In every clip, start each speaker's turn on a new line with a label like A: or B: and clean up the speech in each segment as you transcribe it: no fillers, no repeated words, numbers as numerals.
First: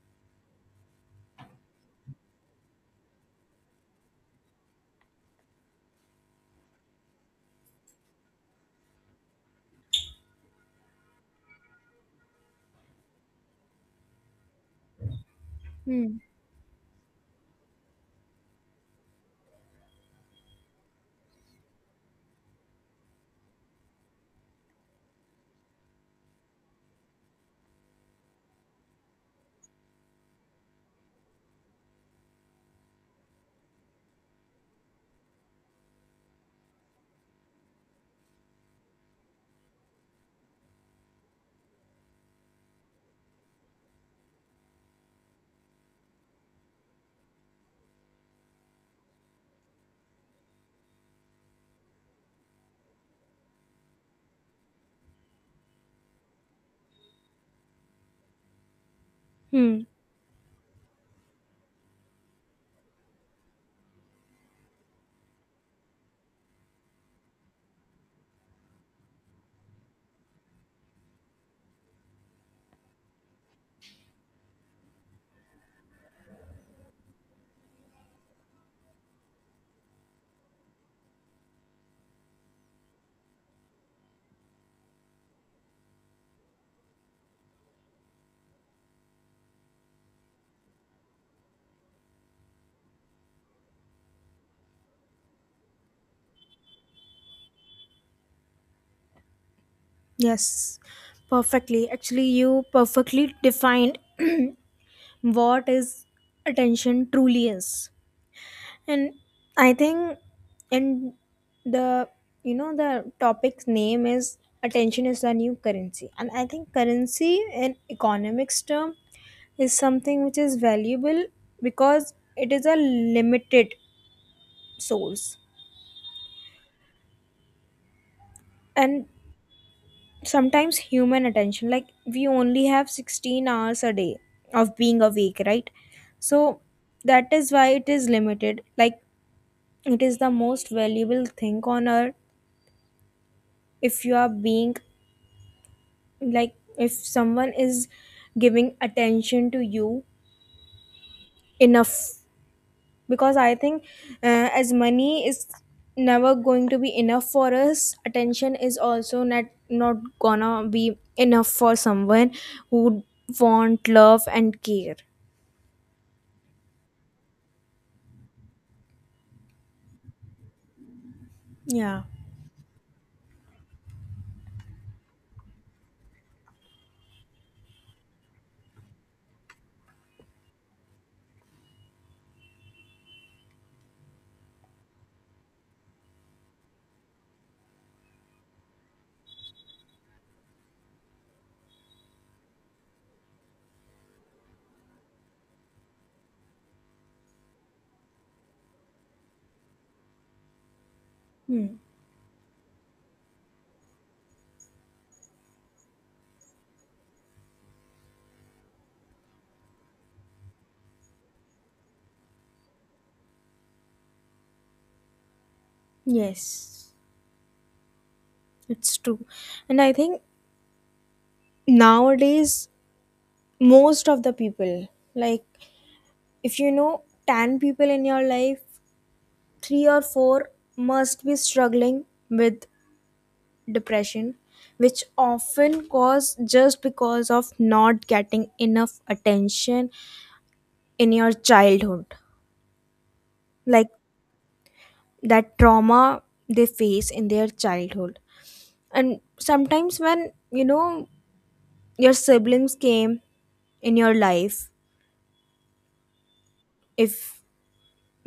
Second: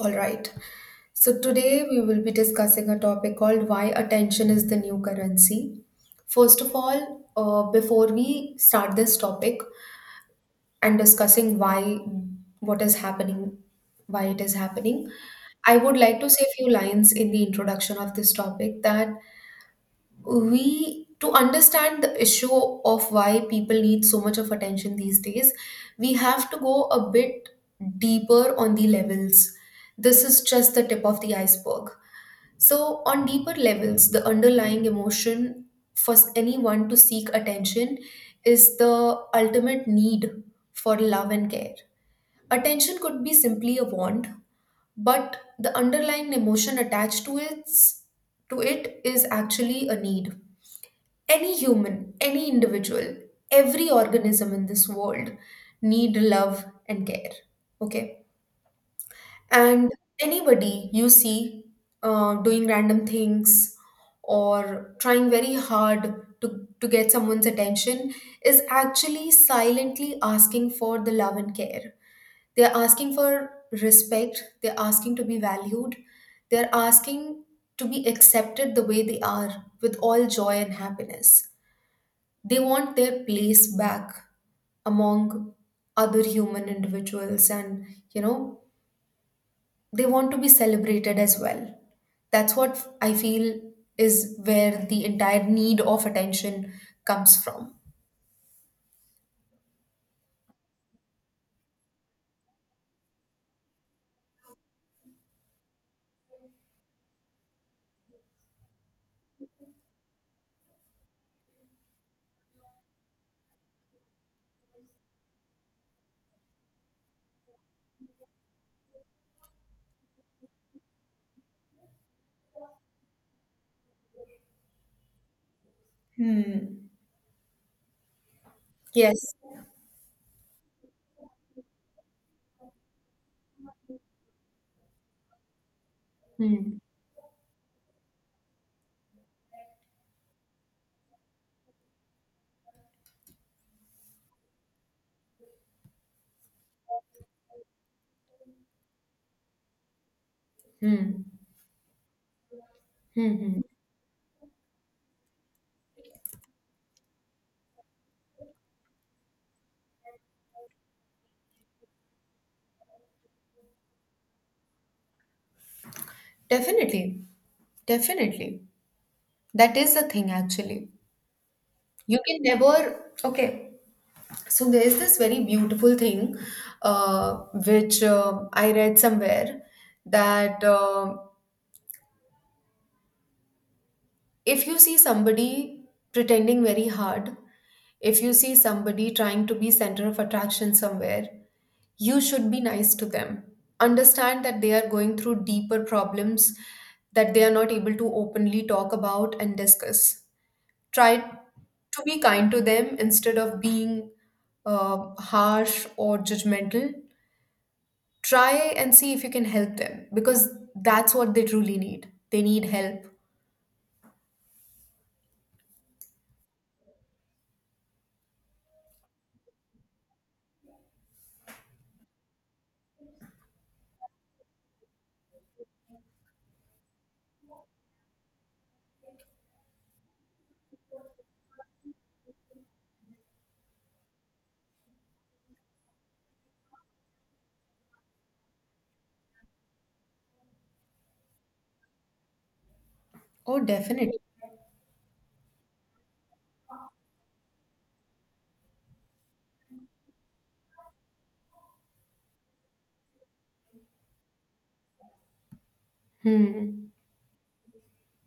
A: All right. So today we will be discussing a topic called why attention is the new currency. First of all, before we start this topic and discussing why, what is happening, why it is happening, I would
B: Hmm.
A: like to say a few lines in the introduction of this topic that we to understand the issue of why people need so much of attention these days, we have to go a bit deeper on the levels. This is just the tip of the iceberg. So on deeper levels, the underlying emotion for anyone to seek attention is the ultimate need for love and care. Attention could be simply a want, but the underlying emotion attached to it is actually a need. Any human, any individual, every organism in this world need love and care. Okay.
B: Hmm.
A: And anybody you see doing random things or trying very hard to get someone's attention is actually silently asking for the love and care. They're asking for respect, they're asking to be valued, they're asking to be accepted the way they are with all joy and happiness. They want their place back among other human individuals and, you know, they want to be celebrated as well. That's what I feel is where the entire need of attention comes from.
B: Yes, perfectly. Actually, you perfectly defined what is attention truly is. And I think, in the you know the topic's name is attention is the new currency, and I think currency in economics term is something which is valuable because it is a limited source.
A: Hmm.
B: And
A: Yes.
B: sometimes human attention, like, we only have 16 hours a day of being awake, right? So
A: Hmm.
B: that is why it is limited, like it is the most valuable thing on earth. If you are being, like, if someone is giving attention to you
A: Hmm.
B: enough.
A: Hmm.
B: Because I
A: Hmm.
B: think as money is never going to be enough for us, attention is also not gonna be enough for someone who want love and care.
A: Definitely. Definitely. That is the thing, actually.
B: Yeah.
A: You can never, okay. So there's this very beautiful thing, uh, which I read somewhere that if you see somebody pretending very hard, if you see somebody trying to be center of attraction somewhere, you should be nice to them. Understand that they are going through deeper problems that they are not able to openly talk about and discuss. Try to be kind to them instead of being harsh or judgmental. Try and see if you can help them because that's what they truly need. They need help.
B: Yes, it's true. And I think nowadays most of the people, like, if you know 10 people in your life, 3 or 4 must be struggling with depression, which often cause just because of not getting enough attention in your childhood.
A: Oh,
B: Like,
A: definitely.
B: that trauma they face in their childhood. And sometimes when, your siblings came in your life,
A: Hmm.
B: if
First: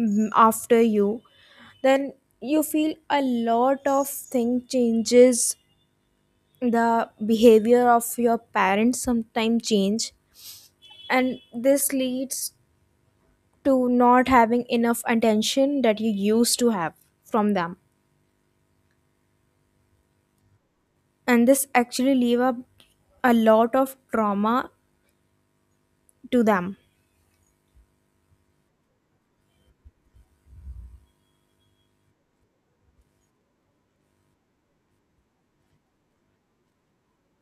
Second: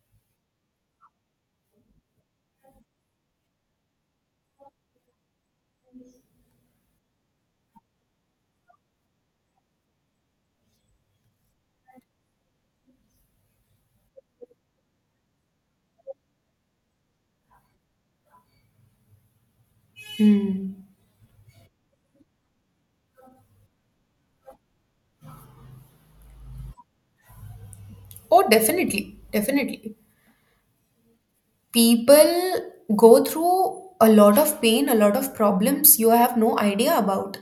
B: mm, after you, then you feel a lot of thing changes, the behavior of your parents sometimes change, and this leads to not having enough attention that you used to have from them.
A: Hmm.
B: And this actually leave up a lot of trauma to them.
A: Oh, definitely. Definitely. People go through a lot of pain, a lot of problems you have no idea about.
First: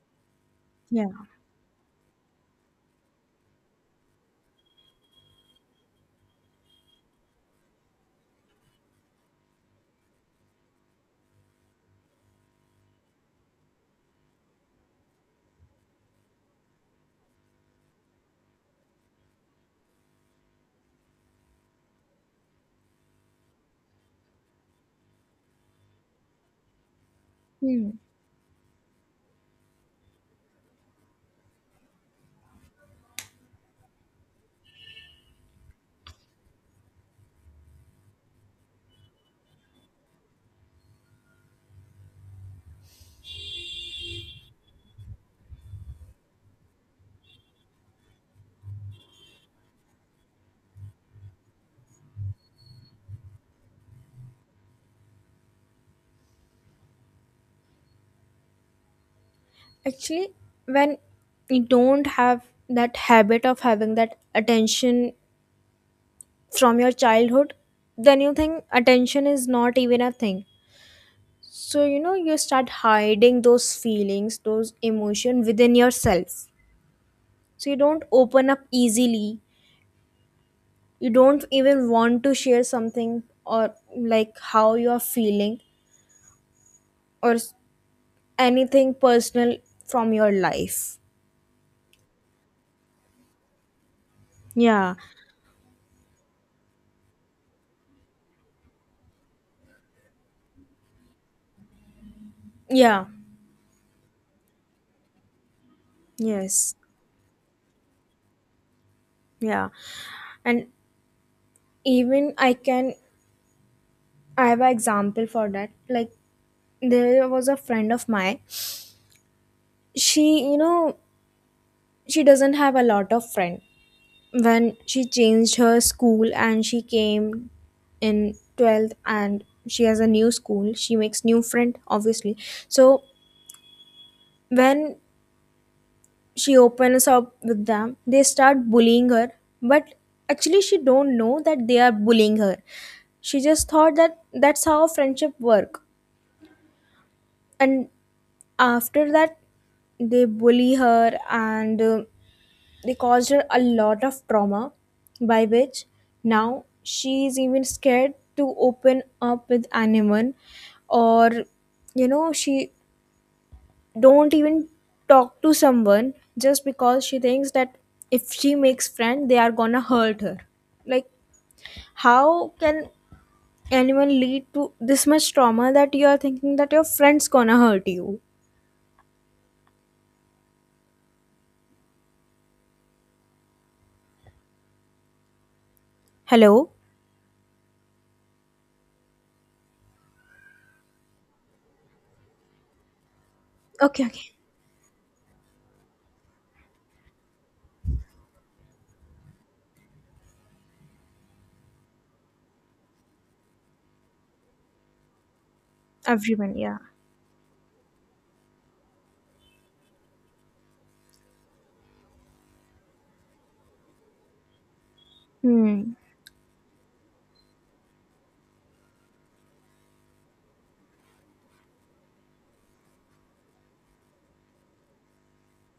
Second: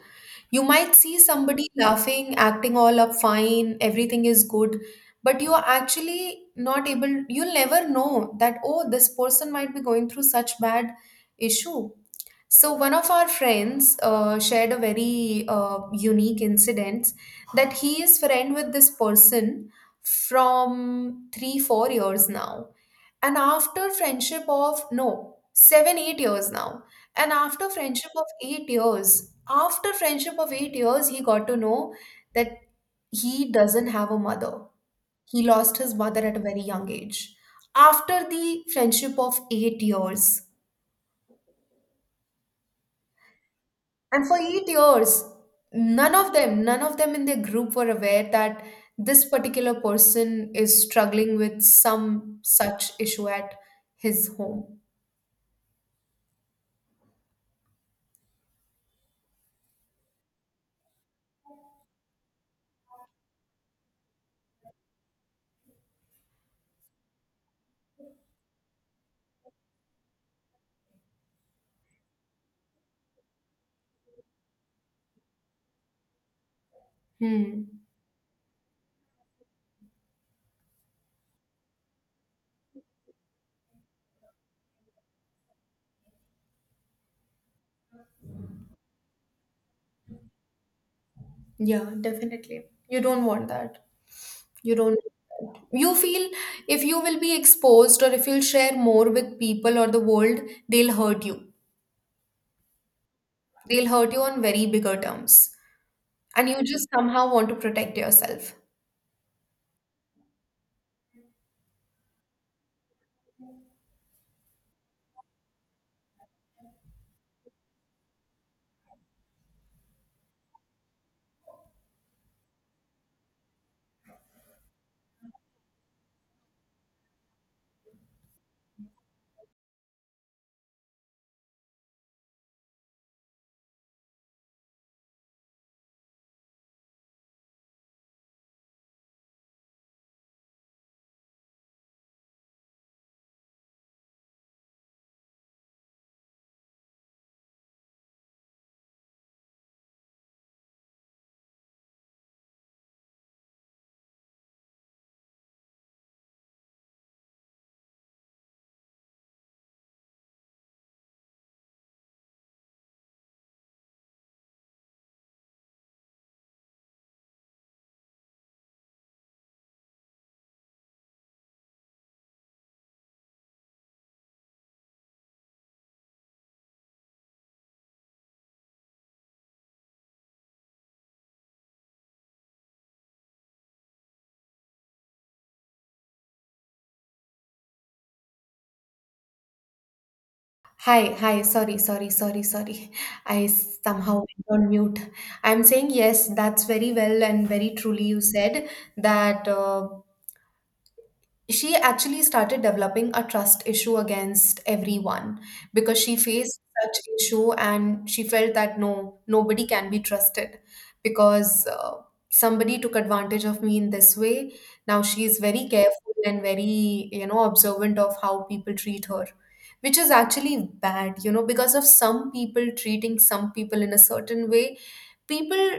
A: You might
B: Yeah.
A: see somebody laughing, acting all up fine, everything is good, but you are actually not able, you'll never know that, oh, this person might be going through such bad issue. So one of our friends shared a very unique incident, that he is friend with this person from 3-4 years now, and after friendship of no 7-8 years now, and after
B: Hmm.
A: friendship of 8 years, after friendship of 8 years, he got to know that he doesn't have a mother. He lost his mother at a very young age. After the friendship of 8 years. And for 8 years, none of them in their group were aware that this particular person is struggling with some such issue at his home.
B: Actually, when you don't have that habit of having that attention from your childhood, then you think attention is not even a thing. So you start hiding those feelings, those emotion within yourself.
A: Hmm.
B: So you don't open up easily. You don't even want to share something, or like how you are feeling, or anything personal from your life.
A: Yeah, definitely. You don't want that. You
B: Yeah.
A: don't. You feel if you will be exposed or if you'll share more with people or the world, they'll hurt you.
B: Yeah.
A: They'll hurt you on very bigger terms. And you
B: Yes.
A: just somehow want to protect yourself.
B: Yeah. And even, I have an example for that. Like, there was a friend of mine. She, you know she doesn't have a lot of friend. When she changed her school and she came in 12th and she has a new school, she makes new friend, obviously. So when she opens up with them, they start bullying her. But actually, she don't know that they are bullying her. She just thought that that's how friendship work. And after that, they bully her, and they caused her a lot of trauma, by which now she is even scared to open up with anyone. Or, she don't even talk to someone, just because she thinks that if she makes friend, they are gonna hurt her. Like, how can anyone lead to this much trauma that you are thinking that your friend's gonna hurt you? Hello.
A: Hi, hi, sorry, sorry, sorry, sorry. I
B: Okay,
A: somehow
B: okay.
A: went on mute. I'm saying yes, that's very well and very truly you said that she actually started developing a trust issue against everyone because she
B: Everyone,
A: faced
B: yeah.
A: such issue and she felt that no nobody can be trusted, because somebody took advantage of me in this way. Now she is very
B: Hmm.
A: careful and very, you know, observant of how people treat her, which is actually bad, you know, because of some people treating some people in a certain way, people,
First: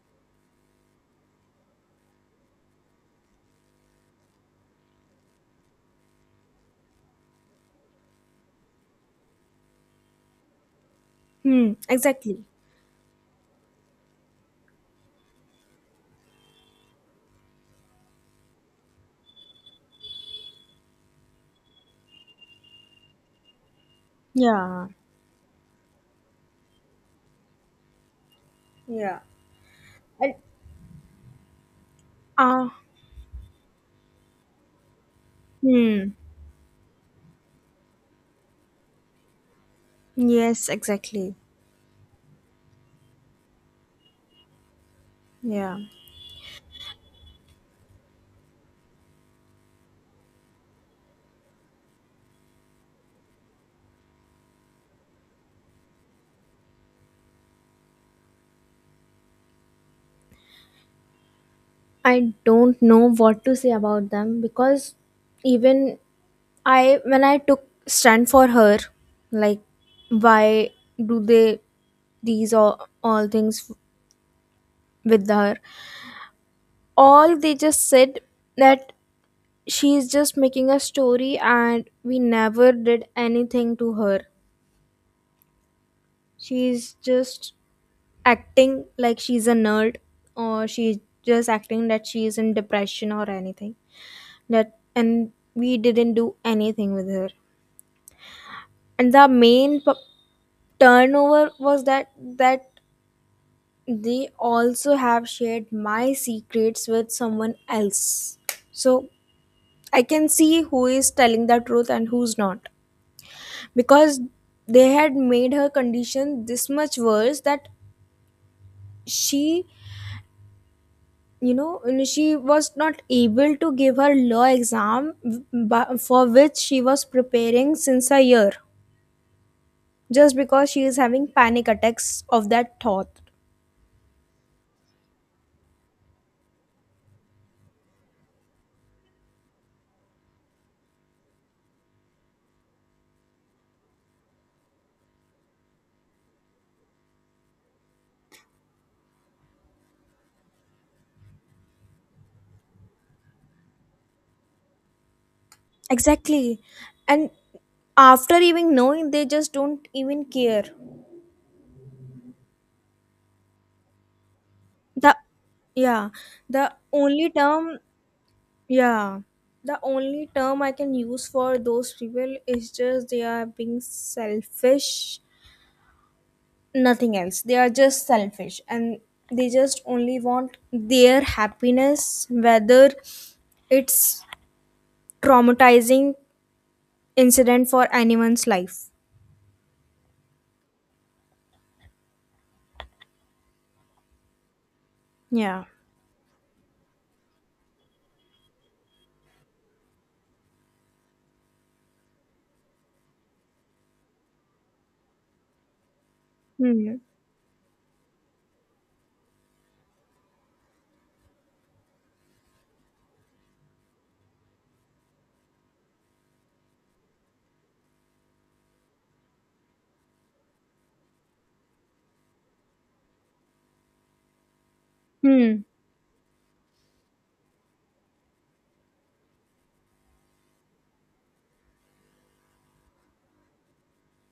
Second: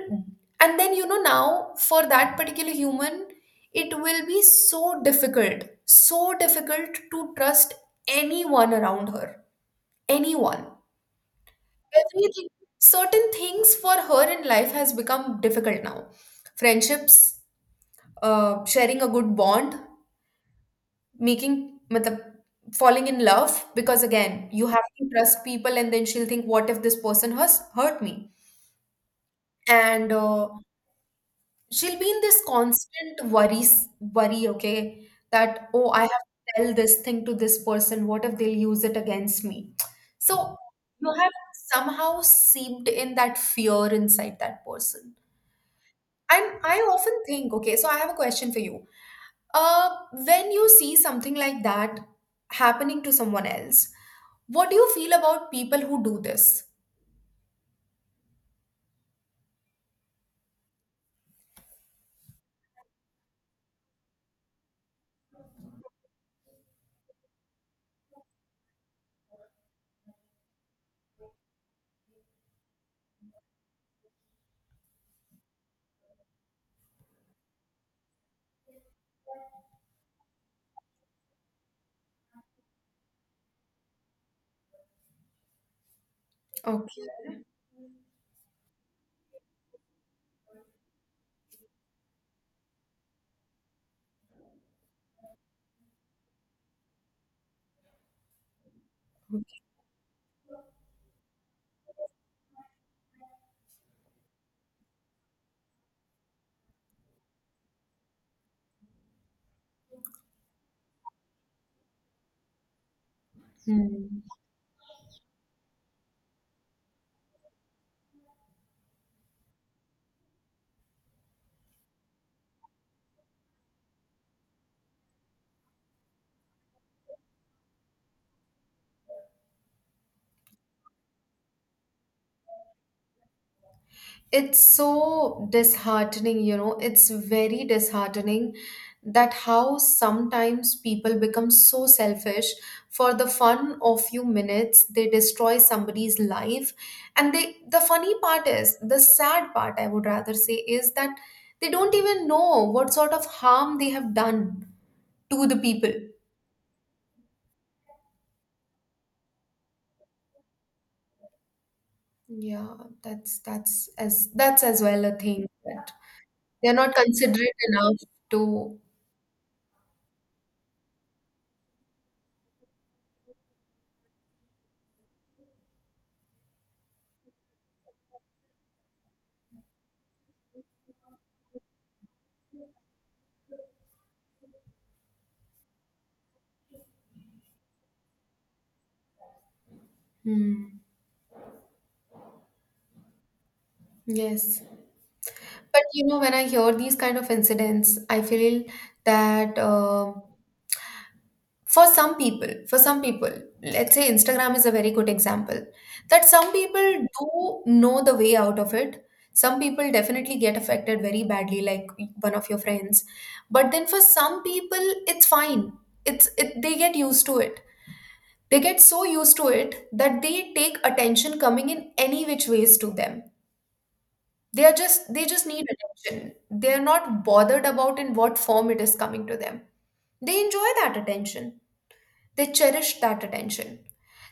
A: and then, you know, now for that particular human, it will be so difficult to trust anyone around her. Anyone.
B: Hmm. Exactly.
A: Everything. Certain things for her in life has become difficult now. Friendships, sharing a good bond, making, matlab, falling in love, because again, you have
B: Yeah.
A: to trust people and then she'll think, what if this person has hurt me?
B: Yeah.
A: And
B: And,
A: she'll be in this
B: ah,
A: constant worries worry, okay, that oh, I
B: hmm,
A: have to tell this thing to this person, what if they'll use it against me. So
B: yes,
A: you have
B: exactly.
A: somehow seeped in that fear inside that person.
B: Yeah.
A: And I often think, okay, so I have a question for you. uh when you see something like that happening to someone else, what do you feel about people who do this?
B: I don't know what to say about them. Because even I when I took stand for her, like, why do they, these all things with her? All they just said that she is just making a story and we never did anything to her. She's
A: Okay.
B: just acting like she's a nerd, or she's just acting that she is in depression or anything. That and we didn't do anything with her. And the main turnover was that they also have shared my secrets with someone else, so I can see who is telling the truth and who's not.
A: Hmm.
B: Because they had made her condition this much worse that she, she was not able to give her law exam, for which she was preparing since a year, just because she is having panic attacks of that thought.
A: It's so disheartening, you know, it's very disheartening, that how sometimes people become so selfish, for the fun of few minutes they destroy somebody's life. And they, the funny part is, the sad part I would rather say is, that they don't even know what sort of harm they have done to the people.
B: Exactly. And after even knowing, they just don't even care.
A: Yeah, that's as well a
B: The
A: thing that
B: Yeah,
A: they're
B: the
A: not
B: only
A: considerate
B: term,
A: enough to.
B: yeah, the only term I can use for those people is just they are being selfish. Nothing else. They are just selfish, and they just only want their happiness, whether it's traumatizing incident for anyone's life.
A: Hmm, yes.
B: Yeah.
A: But you know, when I hear these kind of incidents, I feel that for some people, let's say Instagram is a very good example, that some
B: Hmm.
A: people do know the way out of it. Some people definitely get affected very badly, like one of your friends. But then for some people, it's fine. It's it, they get used to it. They get so used to it that they take attention coming in any which ways to them, they are just they just
B: Hmm.
A: need attention. They are not bothered about in what form it is coming to them. They enjoy that attention. They cherish that attention.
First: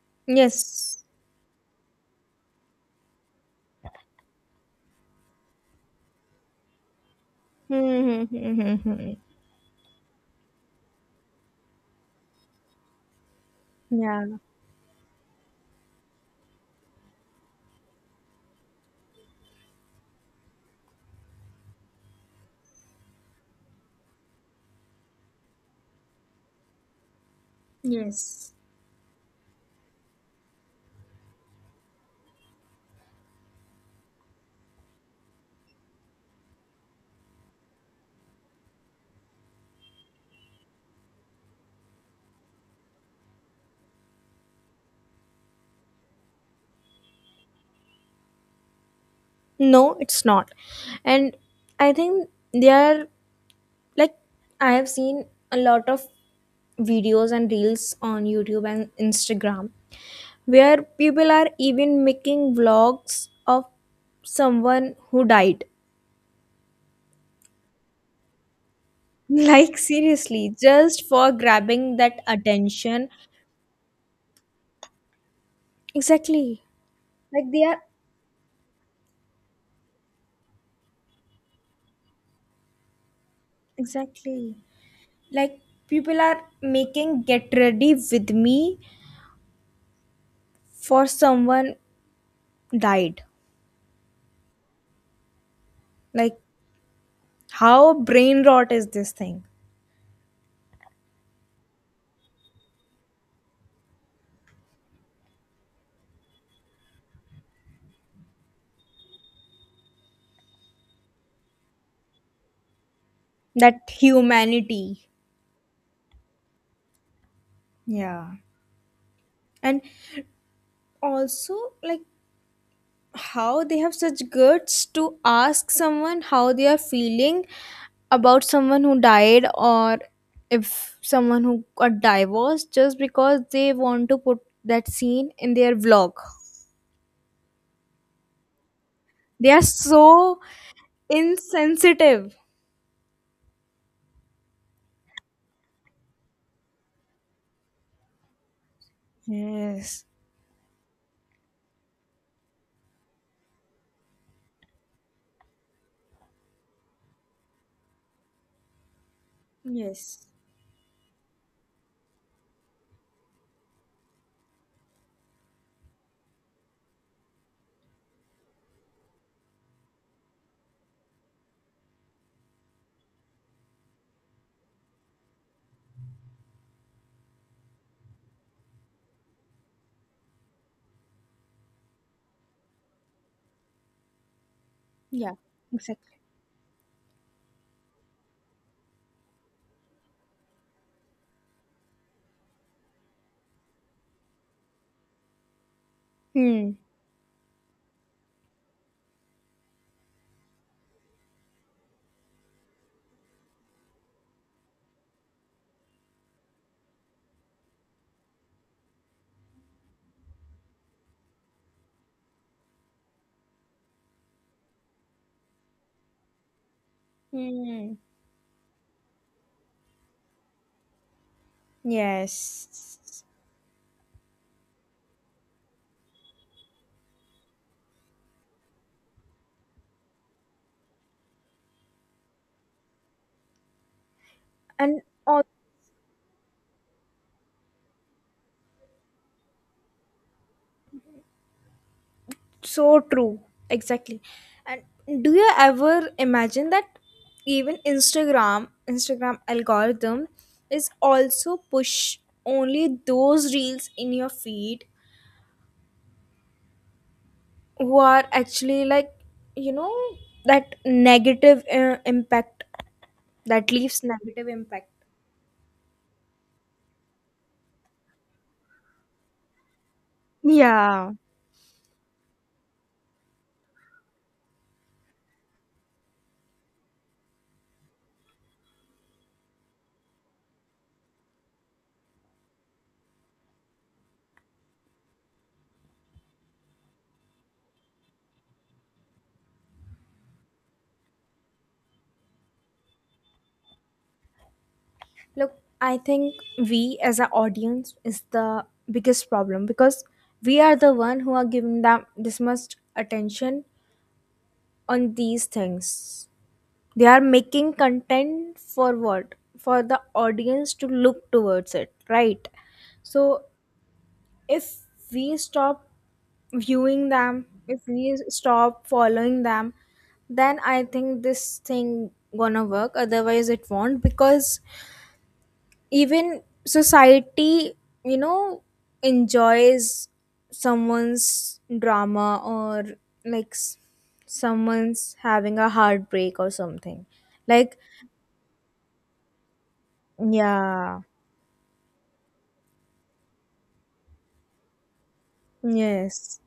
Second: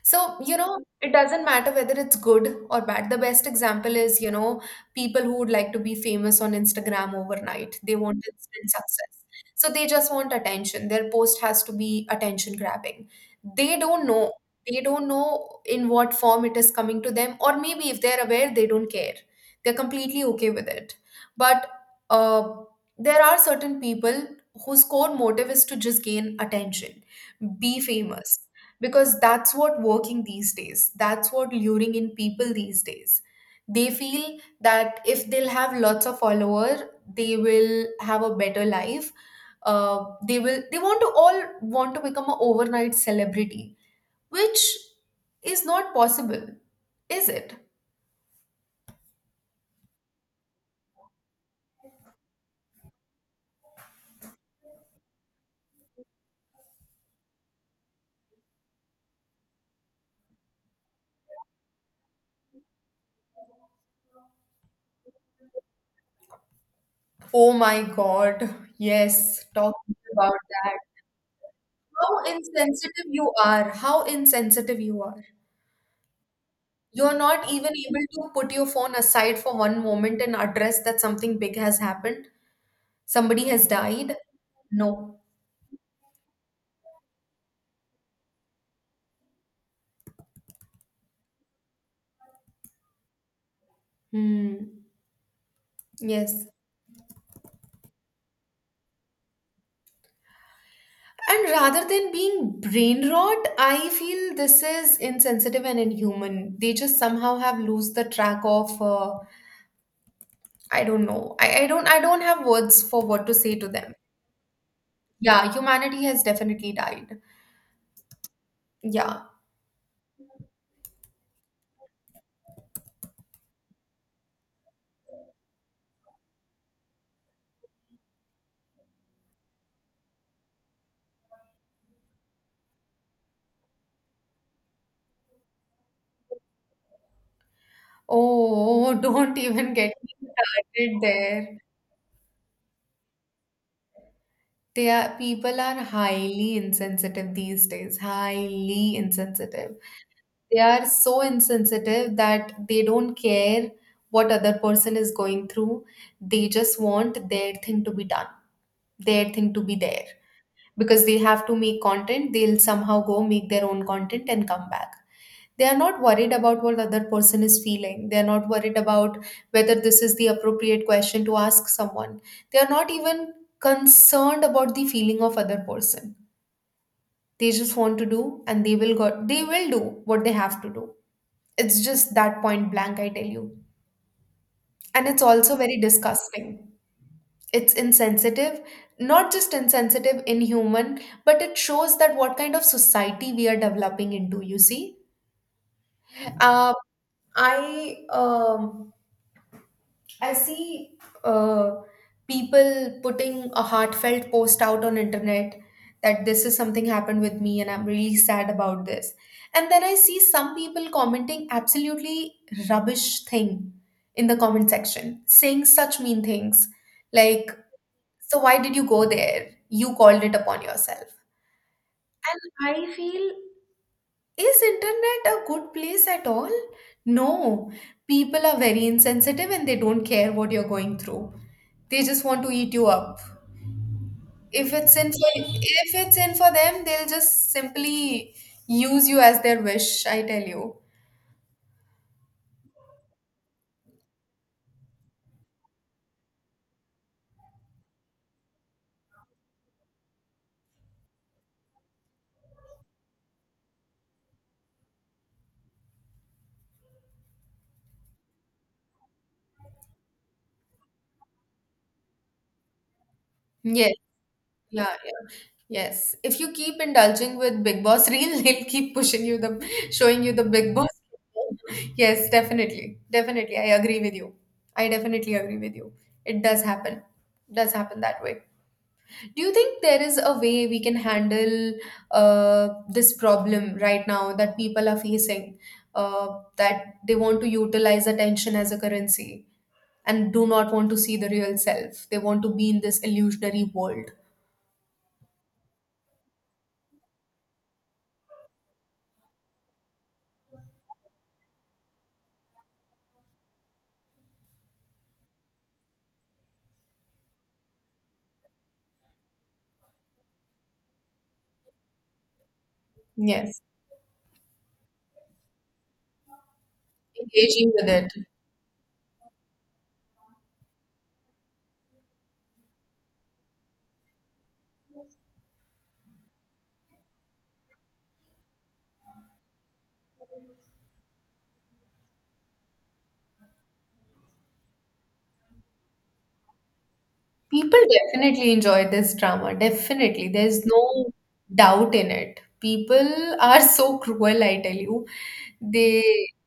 A: So, you know,
B: Yes.
A: it doesn't matter whether it's good or bad. The best example is, you know, people who would like to be famous on Instagram overnight. They want
B: Hmm. Hmm, hmm,
A: instant
B: hmm, hmm. Hmm.
A: success. So they just want attention. Their post has to be attention grabbing. They don't know.
B: Yeah.
A: They don't know in what form it is coming to them, or maybe if they're aware, they don't care. They're completely okay with it. But uh, there are certain people whose core motive is to just gain attention, be famous,
B: Yes.
A: because that's what working these days, that's what luring in people these days. They feel that if they'll have lots of follower, they will have a better life. They will, they want to all want to become an overnight celebrity, which is not possible, is it?
B: No, it's not. And I think they are, like, I have seen a lot of videos and reels on YouTube and Instagram where people are even making vlogs of someone who died.
A: Oh my god. Yes, talk
B: Like,
A: about
B: seriously,
A: that,
B: just for grabbing that
A: how insensitive
B: attention.
A: you are, how insensitive you are.
B: Exactly.
A: You're not
B: Like they
A: even
B: are
A: able to put your phone aside for one moment and address that something big has happened. Somebody has died.
B: Exactly.
A: No.
B: Like, people are making get ready with me for someone died.
A: Hmm.
B: Like,
A: Yes.
B: how brain rot is this thing?
A: And rather than being brain rot, I feel this is insensitive and inhuman. They just somehow have lose the track of I don't know. I don't, I don't have words for what to say to
B: That
A: them.
B: humanity.
A: Yeah, humanity has definitely died.
B: Yeah.
A: Yeah.
B: And also, like, how they have such guts to ask someone how they are feeling about someone who died, or if someone who got divorced, just because they want to put that scene in their vlog.
A: Oh, don't
B: They are
A: even get me
B: so
A: started there.
B: insensitive.
A: They are, people are highly insensitive these days, highly insensitive.
B: Yes.
A: They are so insensitive that they don't care what other person is going through. They just want their thing to be done, their thing to be there.
B: Yes.
A: Because they have to make content, they'll somehow go make their own content and come back. They are not worried about what other person is feeling. They are not worried about whether this is the appropriate question to ask someone. They are not even concerned about the feeling of other person. They just want to do and they will got they will do what they have to do. It's just that point blank I tell you. And it's
B: Yeah,
A: also very
B: exactly.
A: disgusting. It's insensitive, not just insensitive, inhuman. But it shows that what kind of society we are developing into, you see. uh,
B: Hmm.
A: i um, I see uh, people putting a heartfelt post out on internet, that this is something happened with me and I'm really sad about this. And then I see some people commenting absolutely rubbish thing in the comment section, saying such mean things like,
B: Hmm.
A: so why did you go there? You called it upon yourself. And I
B: Yes.
A: feel, is internet a good place at all? No. People are very insensitive and they don't care what you're going through, they just want to eat you up. If it's
B: And,
A: in for,
B: oh,
A: if it's in for them, they'll just simply use you as their wish, I tell you.
B: so true. Exactly. And do you ever imagine that even Instagram algorithm is also push only those reels in your feed, who are actually, like, you know that negative impact, that
A: Yes,
B: leaves negative impact.
A: yeah, yeah. Yes. If you keep indulging with Big Boss reel, they'll keep pushing you the showing you the Big Boss.
B: Yeah.
A: Yes, definitely. Definitely. I agree with you. I definitely agree with you. It does happen. Does happen that way. Do you think there is a way we can handle this problem right now that people are facing, that they want to utilize attention as a currency and do not want to see the real self? They want to be in this illusionary world.
B: Look, I think we as an audience is the biggest problem, because we are the one who are giving them this much attention on these things. They are making content for what? For the audience to look towards it, right? So
A: Yes,
B: if we stop viewing them,
A: engaging with
B: if
A: it.
B: we stop following them, then I think this thing gonna work. Otherwise, it won't. Because even society, you know enjoys someone's drama, or like someone's having a heartbreak or something. Like,
A: People definitely enjoy this drama, definitely. There's
B: yeah,
A: no doubt in it. People are so cruel, I tell you. They
B: yes,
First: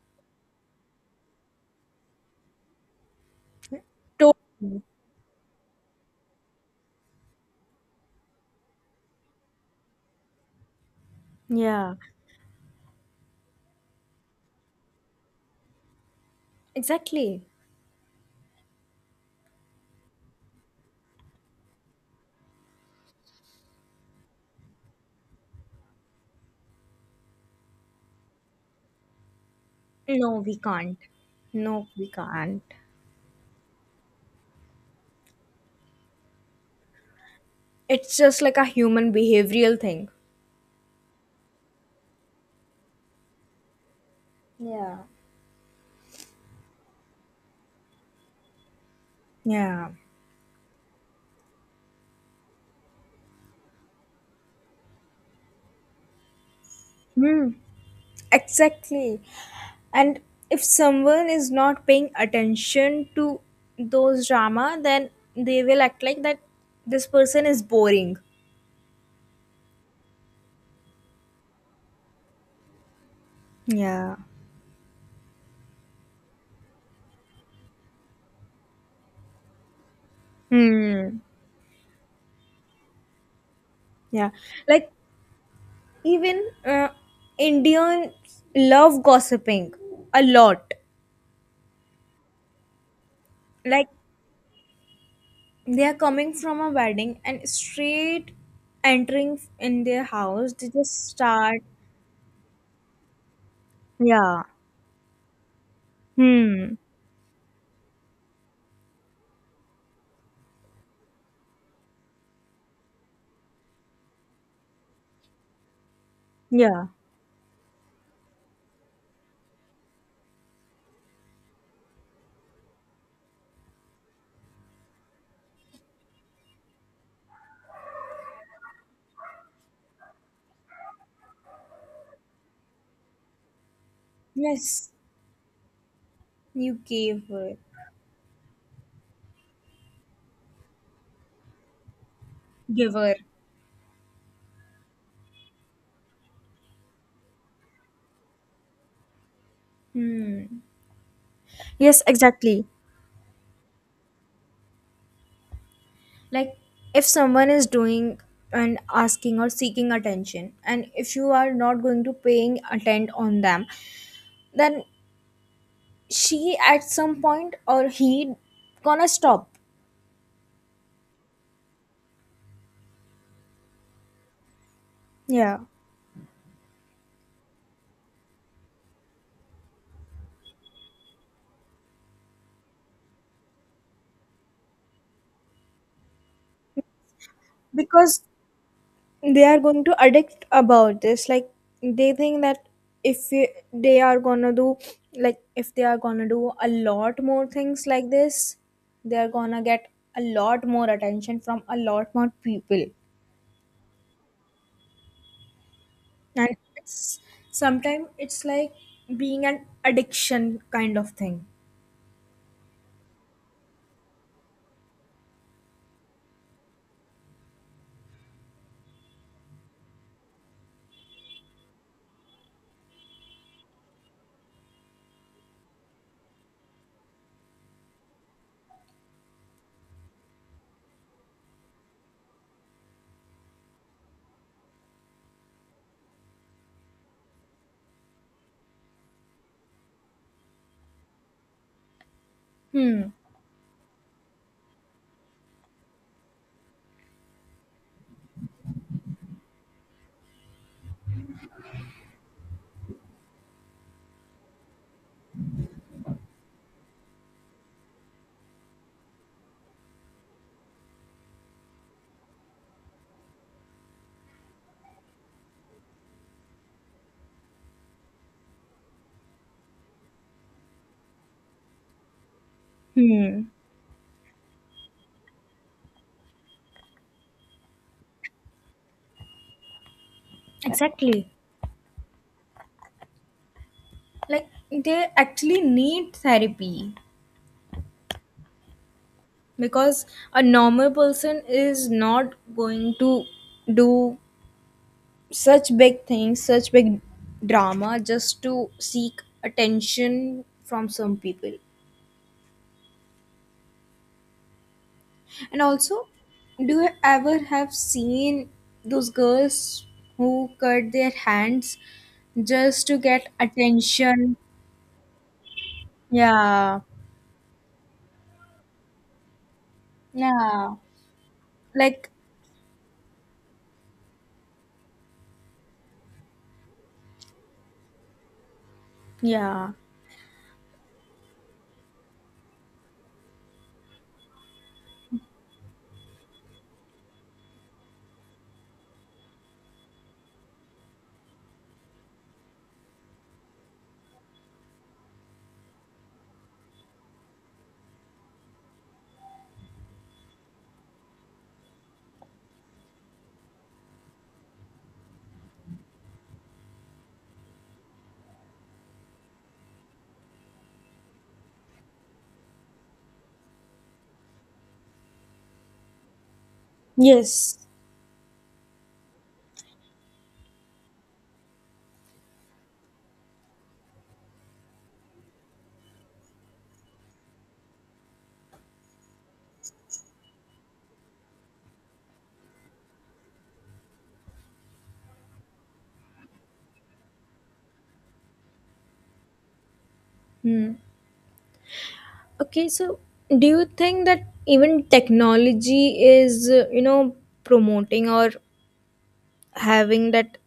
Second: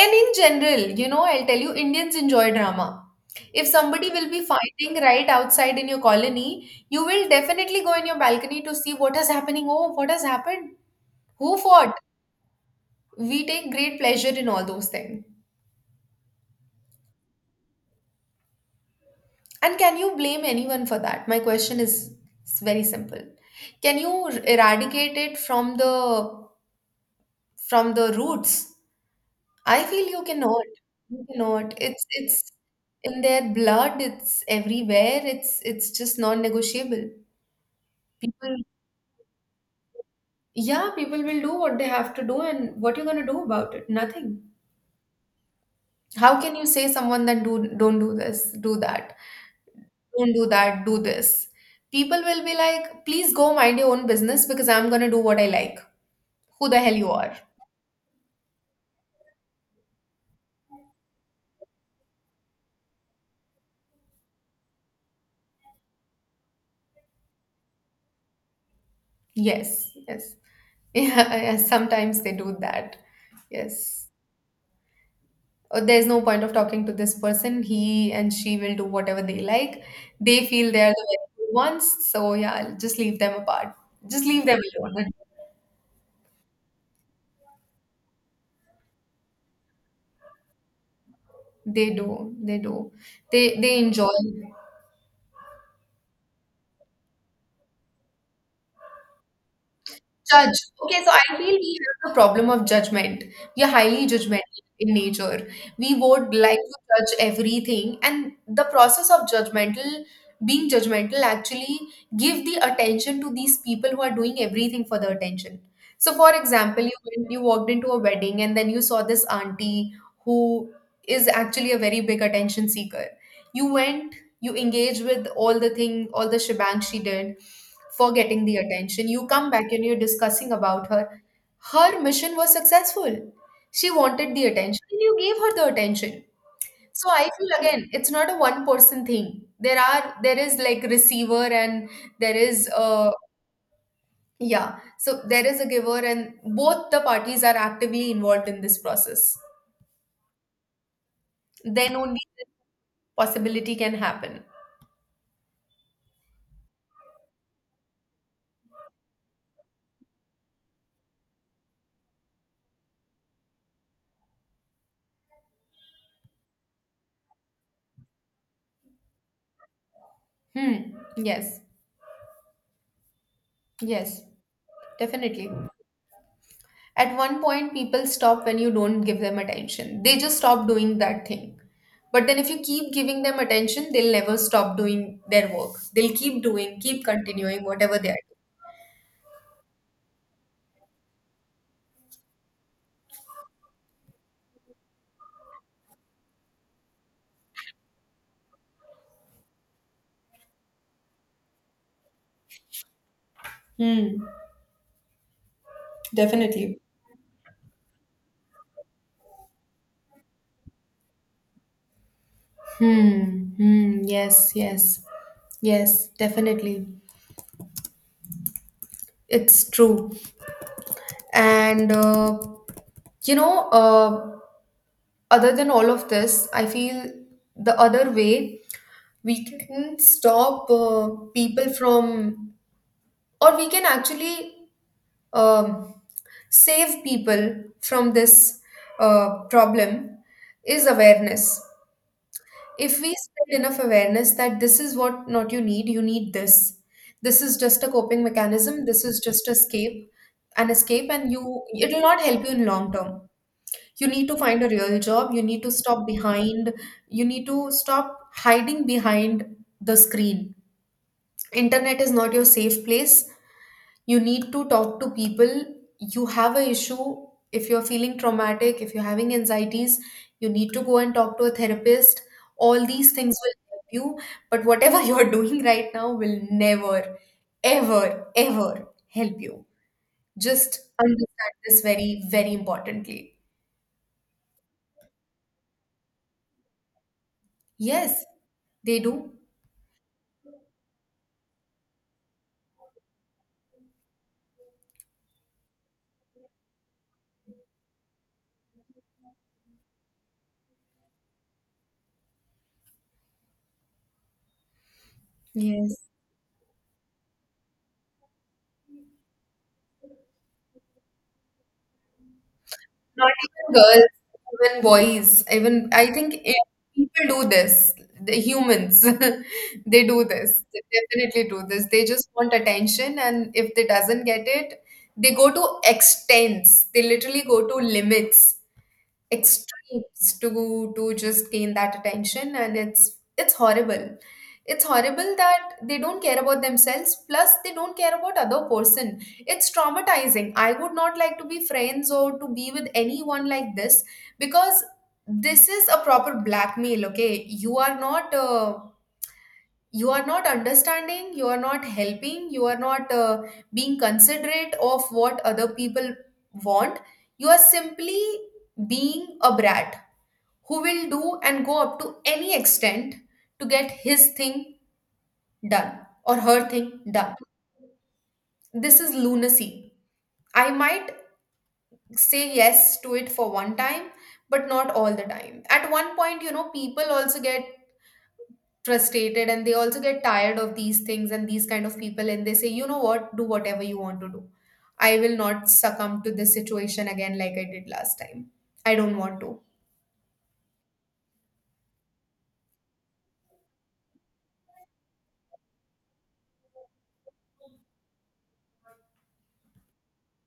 A: And in general, you know, I'll tell you, Indians enjoy drama. If somebody will
B: to-
A: be fighting right outside in your colony, you will definitely go in your balcony to see what is happening. Oh, what has happened? Who fought?
B: yeah,
A: We take great pleasure in all those things.
B: exactly.
A: And can you blame anyone for that? My question is very simple. Can you eradicate it from the roots? I feel you
B: No, we
A: cannot.
B: can't.
A: You cannot.
B: No,
A: It's
B: we
A: it's
B: can't.
A: in their blood, it's everywhere. It's just non-negotiable.
B: It's just
A: People,
B: like a human behavioral thing.
A: yeah, people will do what they have to do, and what you're gonna do about it? Nothing.
B: Yeah.
A: How can you say someone that do don't do this, do that,
B: Yeah.
A: don't do that, do this? People will be like, please go mind your own business because I'm gonna do what I like. Who the hell you are?
B: Hmm, exactly. And if someone is not paying attention to those drama, then they will act like that this person is boring.
A: Yes, yes. Yeah, yeah, sometimes they do that. Yes.
B: Yeah.
A: There's no point of talking to this person. He and she will do whatever they like. They feel they are the
B: Hmm.
A: very good ones. So yeah, just leave them apart. Just
B: Yeah.
A: leave them
B: Like,
A: alone.
B: even uh, Indians love gossiping a lot.
A: They do. They do. They
B: Like,
A: enjoy.
B: they are coming from a wedding and straight entering in their house,
A: Judge.
B: they
A: Okay,
B: just
A: so I feel
B: start.
A: we have the problem of judgment. We are highly
B: Yeah.
A: judgmental in nature. We would like to
B: Hmm.
A: judge everything, and the process of judgmental being judgmental actually give the attention to these people who are doing everything for the attention. So, for example,
B: Yeah.
A: you went, you walked into a wedding and then you saw this auntie who is actually a very big attention seeker. You went you engage with all the shebang she did for getting the attention. You come back and you're discussing about her. Her mission was successful. She wanted the attention,
B: Yes.
A: and you gave her the attention.
B: You
A: So I
B: gave
A: feel
B: her.
A: again, it's not a one person thing. There is like receiver, and there is
B: Give
A: a,
B: her.
A: yeah, so there is a giver, and both the parties are actively involved in this process.
B: Hmm.
A: Then
B: Yes,
A: only this
B: exactly.
A: possibility can happen.
B: Like, if someone is doing and asking or seeking attention, and if you are not going to paying attend on them, then she, at some point, or he, gonna stop.
A: Hmm. Yes, yes, definitely.
B: Yeah,
A: At one point, people stop when you don't give them attention. They just stop doing that thing. But then, if you keep giving them attention, they'll never stop doing their work. They'll keep continuing whatever they are
B: because they are going to addict about this. Like, they think that if we- they are gonna do, like, if they are gonna do a lot more things like this, they are gonna get a lot more attention from a lot more people.
A: doing. Hmm,
B: And
A: definitely.
B: it's, sometimes it's like being an addiction kind of thing.
A: Hmm. Hmm. Yes. Yes. Yes. Definitely. It's true. And you know, uh, other than all of this, I feel the other way we can stop people from, or we can actually um, save people from this problem is awareness. If
B: Hmm.
A: we spread enough awareness that this is what not you need, you need this. This is just a coping mechanism. This is just an escape, and you it will not help you in long term. You need to find a real job. You need to stop behind. You need to stop hiding behind the screen. Internet is not your safe place. You need to talk to people. You have a issue. If you're feeling traumatic, if you're having anxieties, you need to go and talk to a therapist. All these things
B: Hmm.
A: will help you, but whatever you're doing right now will never, ever, ever help you. Just
B: Exactly.
A: understand this very, very importantly.
B: Like, they actually need therapy.
A: Yes, they do.
B: Because a normal person is not going to do such big things, such big drama, just to seek attention from some people. And
A: Yes.
B: also, do you ever have seen those girls who cut their hands just to
A: Not
B: get
A: even girls,
B: attention?
A: even boys, even I think,
B: Yeah.
A: people do this. The humans, they do this.
B: Yeah.
A: They definitely do this. They
B: Like,
A: just want attention, and if they doesn't get it, they go to extents. They literally go to limits
B: yeah.
A: extremes to just gain that attention, and it's horrible. It's horrible that they don't care about themselves, plus they don't care about other person. It's traumatizing. I would not like to be friends or to be with anyone like this, because this is a proper blackmail. Okay, you are not understanding, you are not helping, you are not being considerate of what other people want. You are simply being a brat who will do and go up to any extent to get his thing done, or her thing done.
B: Yes.
A: This is lunacy. I might say yes to it for one time, but not all the time. At one point, people also get frustrated and they also get tired of these things and these kind of people, and they say, you know what, do whatever you want to do. I will not succumb to this situation again like I did last time. I don't want to.
B: Hmm. Okay, so do you think that even technology is, promoting, or having that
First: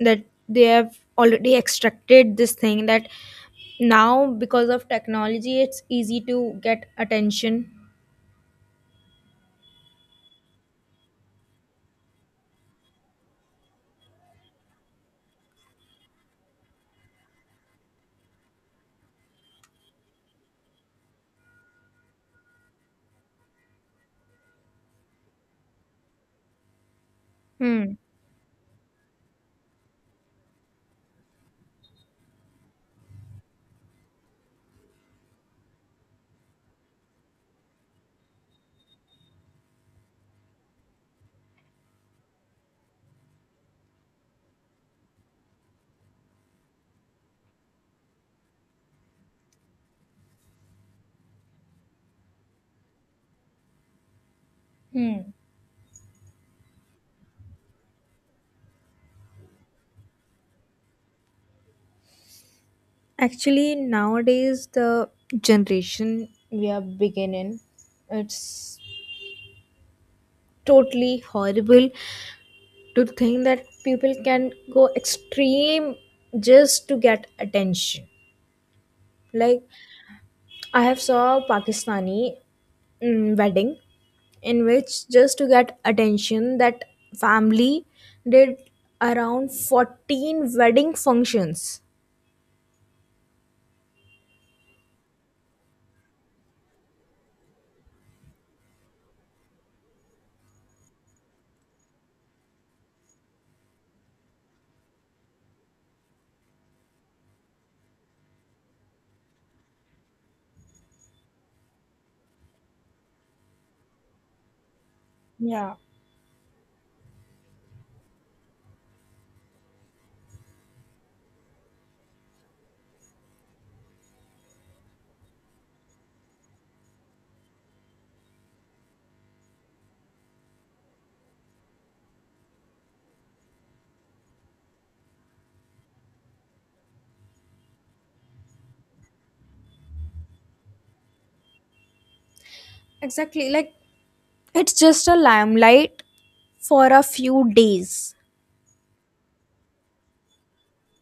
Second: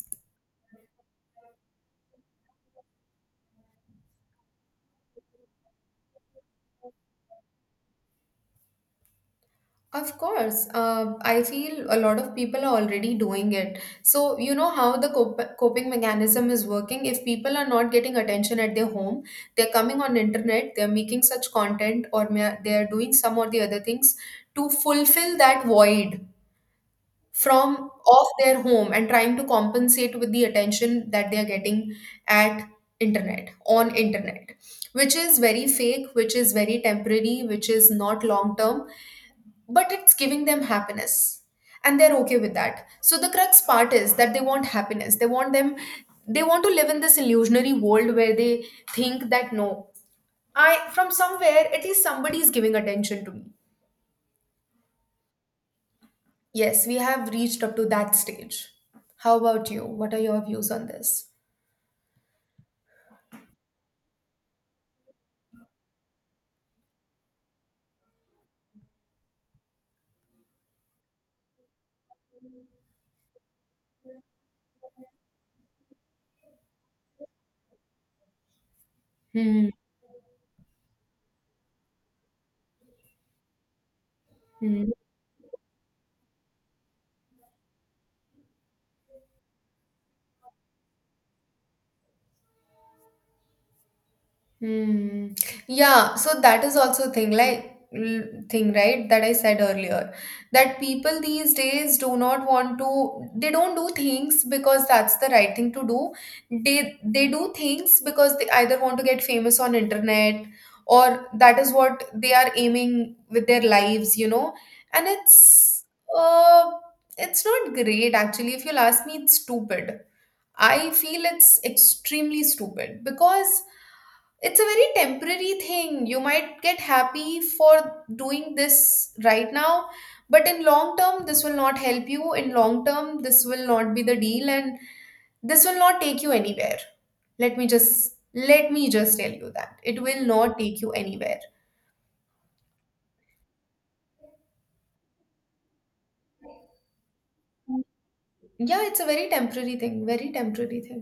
B: that they have already extracted this thing that now, because of technology, it's easy to get attention?
A: Of course, I feel a lot of people are already doing it. So, you know how the coping mechanism is working. If people are not getting attention at their home, they're coming on internet, they're making such content, or they're doing some or the other things to fulfill that void from
B: Hmm.
A: off their home, and trying to compensate with the attention that they're getting at on internet, which is very fake, which is very temporary, which is not long term, but it's giving them happiness, and they're okay with that. So the crux part is that they want happiness, they want to live in this illusionary world where they think that no, I from somewhere at least somebody is giving attention to me.
B: Hmm.
A: Yes, we have reached up to that stage. How about you? What are your views on this?
B: Actually, nowadays the generation we are beginning, it's totally horrible to think that people can go extreme just to get attention. Like,
A: Hmm.
B: I have saw a Pakistani wedding, in which just to get attention, that family did around 14 wedding functions.
A: Hmm. Yeah, so that is also thing like thing, right, that I said earlier that people these days do not want to they don't do things because that's the right thing to do. They do things because they either want to get famous on internet, or that is what they are aiming with their lives. And
B: Yeah.
A: uh it's not great actually. If you'll ask me, it's stupid. I feel it's extremely stupid because it's a very temporary thing. You might get happy for doing this right now, but in long term this will not help you. In long term this will not be the deal, and this will not take you anywhere. Let me just tell you that it will not take you anywhere.
B: Exactly. Like, it's just a limelight for a few days.
A: Yeah, it's a very temporary thing, very temporary thing.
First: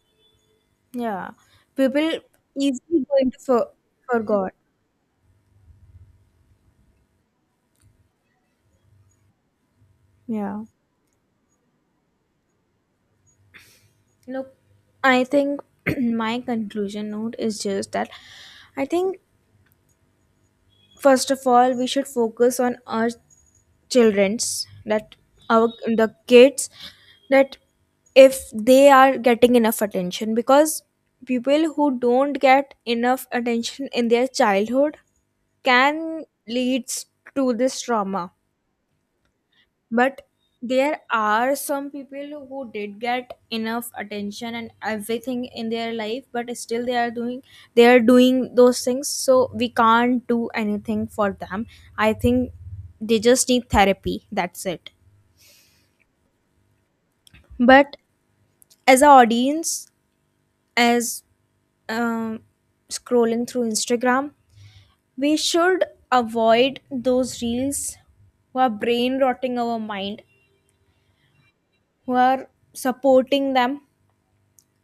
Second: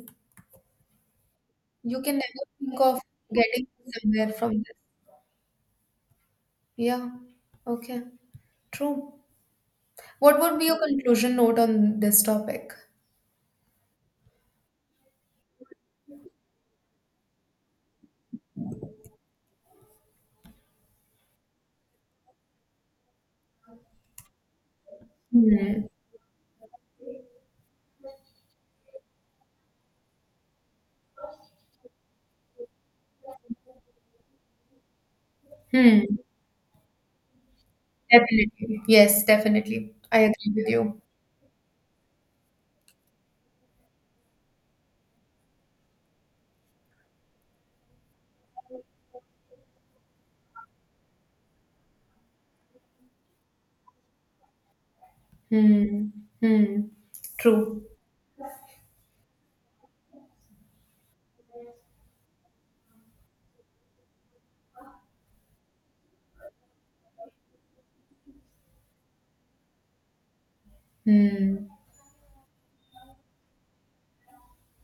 B: Yeah.
A: You can
B: People
A: never think of
B: easily going to
A: getting
B: for
A: somewhere from
B: forgot.
A: this. Yeah. Okay. True. What would
B: Yeah.
A: be your conclusion note on this topic?
B: Look, I think my conclusion note is just that, I think, first of all, we should focus on our childrens, that our
A: Hmm.
B: the kids, that if they are getting enough attention. Because people who don't get enough attention in their childhood
A: Hmm.
B: can leads to this trauma.
A: Definitely. Yes, definitely. I
B: But
A: agree with you.
B: there are some people who did get enough attention and everything in their life, but still they are doing, those things. So we can't do anything for them. I think they just need therapy, that's it.
A: Hmm. Hmm. True.
B: But as an audience, as um, scrolling through Instagram, we should avoid those reels who are brain rotting our mind,
A: Hmm.
B: who are supporting them,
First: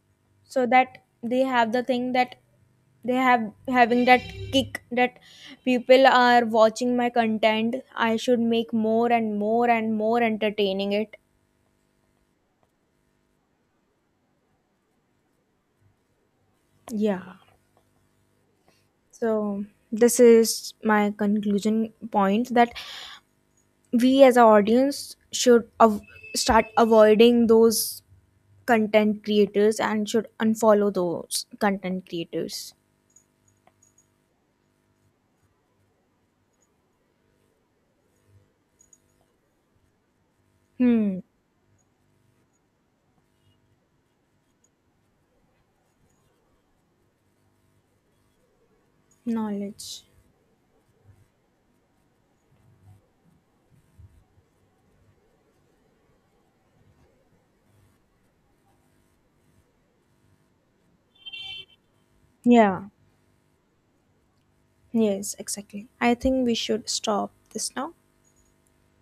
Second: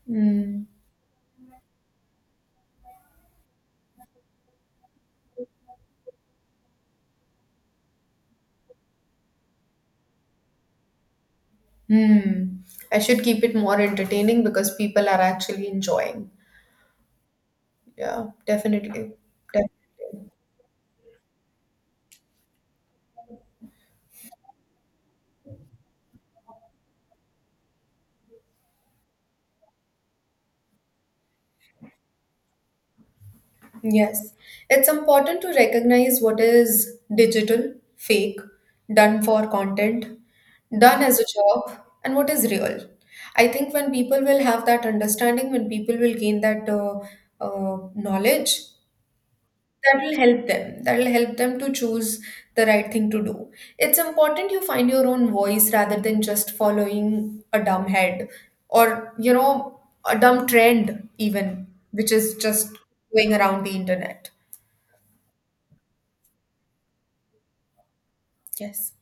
A: Hmm.
B: so that they have the thing, that they have having that kick, that people are watching my content, I should make more and more and more entertaining it.
A: Hmm. I should keep it more entertaining because people are actually enjoying.
B: Yeah.
A: Yeah, definitely.
B: So this
A: Definitely.
B: is my conclusion point, that we as an audience should start avoiding those content creators and should unfollow those content creators.
A: Yes. It's important to recognize what is digital, fake, done for content, done
B: Hmm.
A: as a job, and what is real. I think when people will have that understanding, when people will gain that knowledge, that
B: Knowledge.
A: will help them. That will help them to choose the right thing to do. It's important you find your own voice rather than just following a dumb head, or, a dumb trend, even, which is just
B: Yeah.
A: going around the internet.
B: Yes, exactly. I think we should stop this now.
A: Yes.